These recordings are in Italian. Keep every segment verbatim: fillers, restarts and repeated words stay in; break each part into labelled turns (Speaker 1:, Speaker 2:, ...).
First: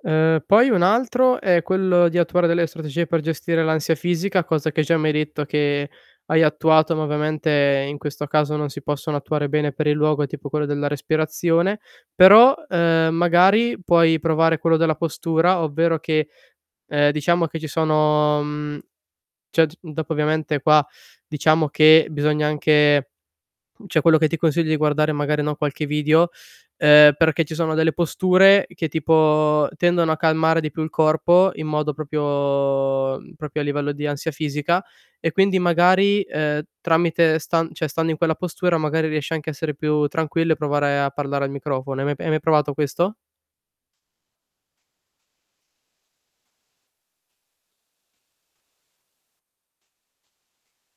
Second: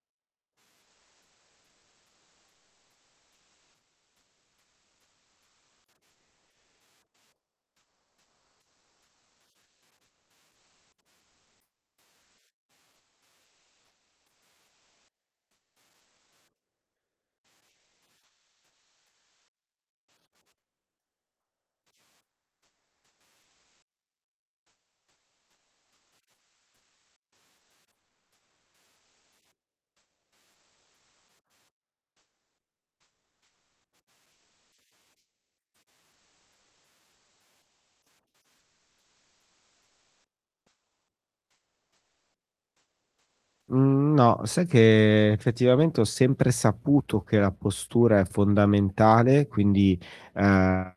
Speaker 1: Uhm, poi un altro è quello di attuare delle strategie per gestire l'ansia fisica, cosa che già mi hai detto che hai attuato, ma ovviamente, in questo caso, non si possono attuare bene per il luogo, è tipo quello della respirazione. Però, uhm, magari puoi provare quello della postura, ovvero che ehm, diciamo che ci sono, mhmm ceh d dopo ovviamente qua diciamo che bisogna anche mhmm, ceh quello che ti consiglio, di guardare magari, no, qualche video, ehm, perché ci sono delle posture che tipo tendono a calmare di più il corpo in modo proprio propio mhmm, propio a livello di ansia fisica. E quindi magari, ehm, tramite stan ceh stando in quella postura magari riesci anche a essere più tranquillo, e provare a parlare al microfono. Hai mai pe hai mai provato questo?
Speaker 2: Mhmm, no, sai che effettivamente ho sempre saputo che la postura è fondamentale, quindi, ha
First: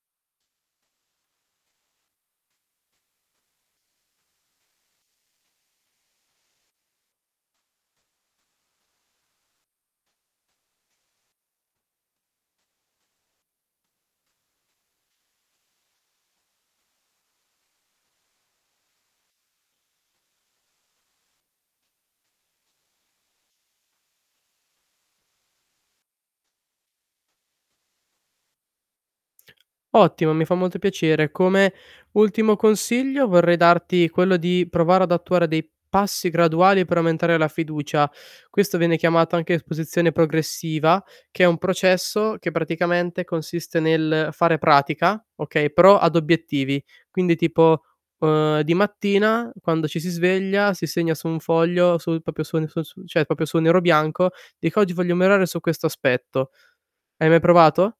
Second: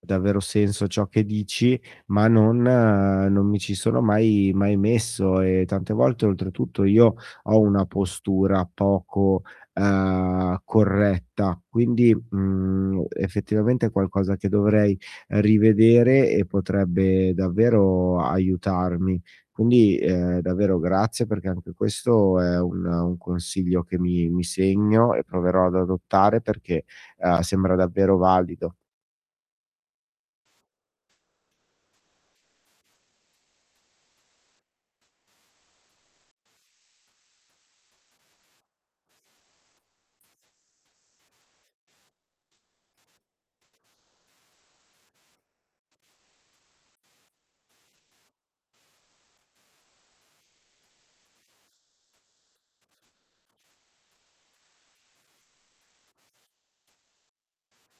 Speaker 2: davvero senso ciò che dici, ma non non mi ci sono mai mai messo, e tante volte oltretutto io ho una postura poco, ehm, corretta, quindi, mhmm, effettivamente è qualcosa che dovrei rivedere e potrebbe davvero aiutarmi. Quindi, ehm, davvero grazie perché anche questo è un un consiglio che mi mi segno e proverò ad adottare perché, ehm, sembra davvero valido.
Speaker 1: Ottimo, mi fa molto piacere. Come ultimo consiglio vorrei darti quello di provare ad attuare dei passi graduali per aumentare la fiducia. Questo viene chiamato anche esposizione progressiva, che è un processo che praticamente consiste nel fare pratica, okay, però ad obiettivi. Quindi tipo, uhm, di mattina, quando ci si sveglia, si segna su un foglio su propio su ne su su ceh propio su nero bianco, dico: "Oggi voglio miorare su questo aspetto." Hai mai provato?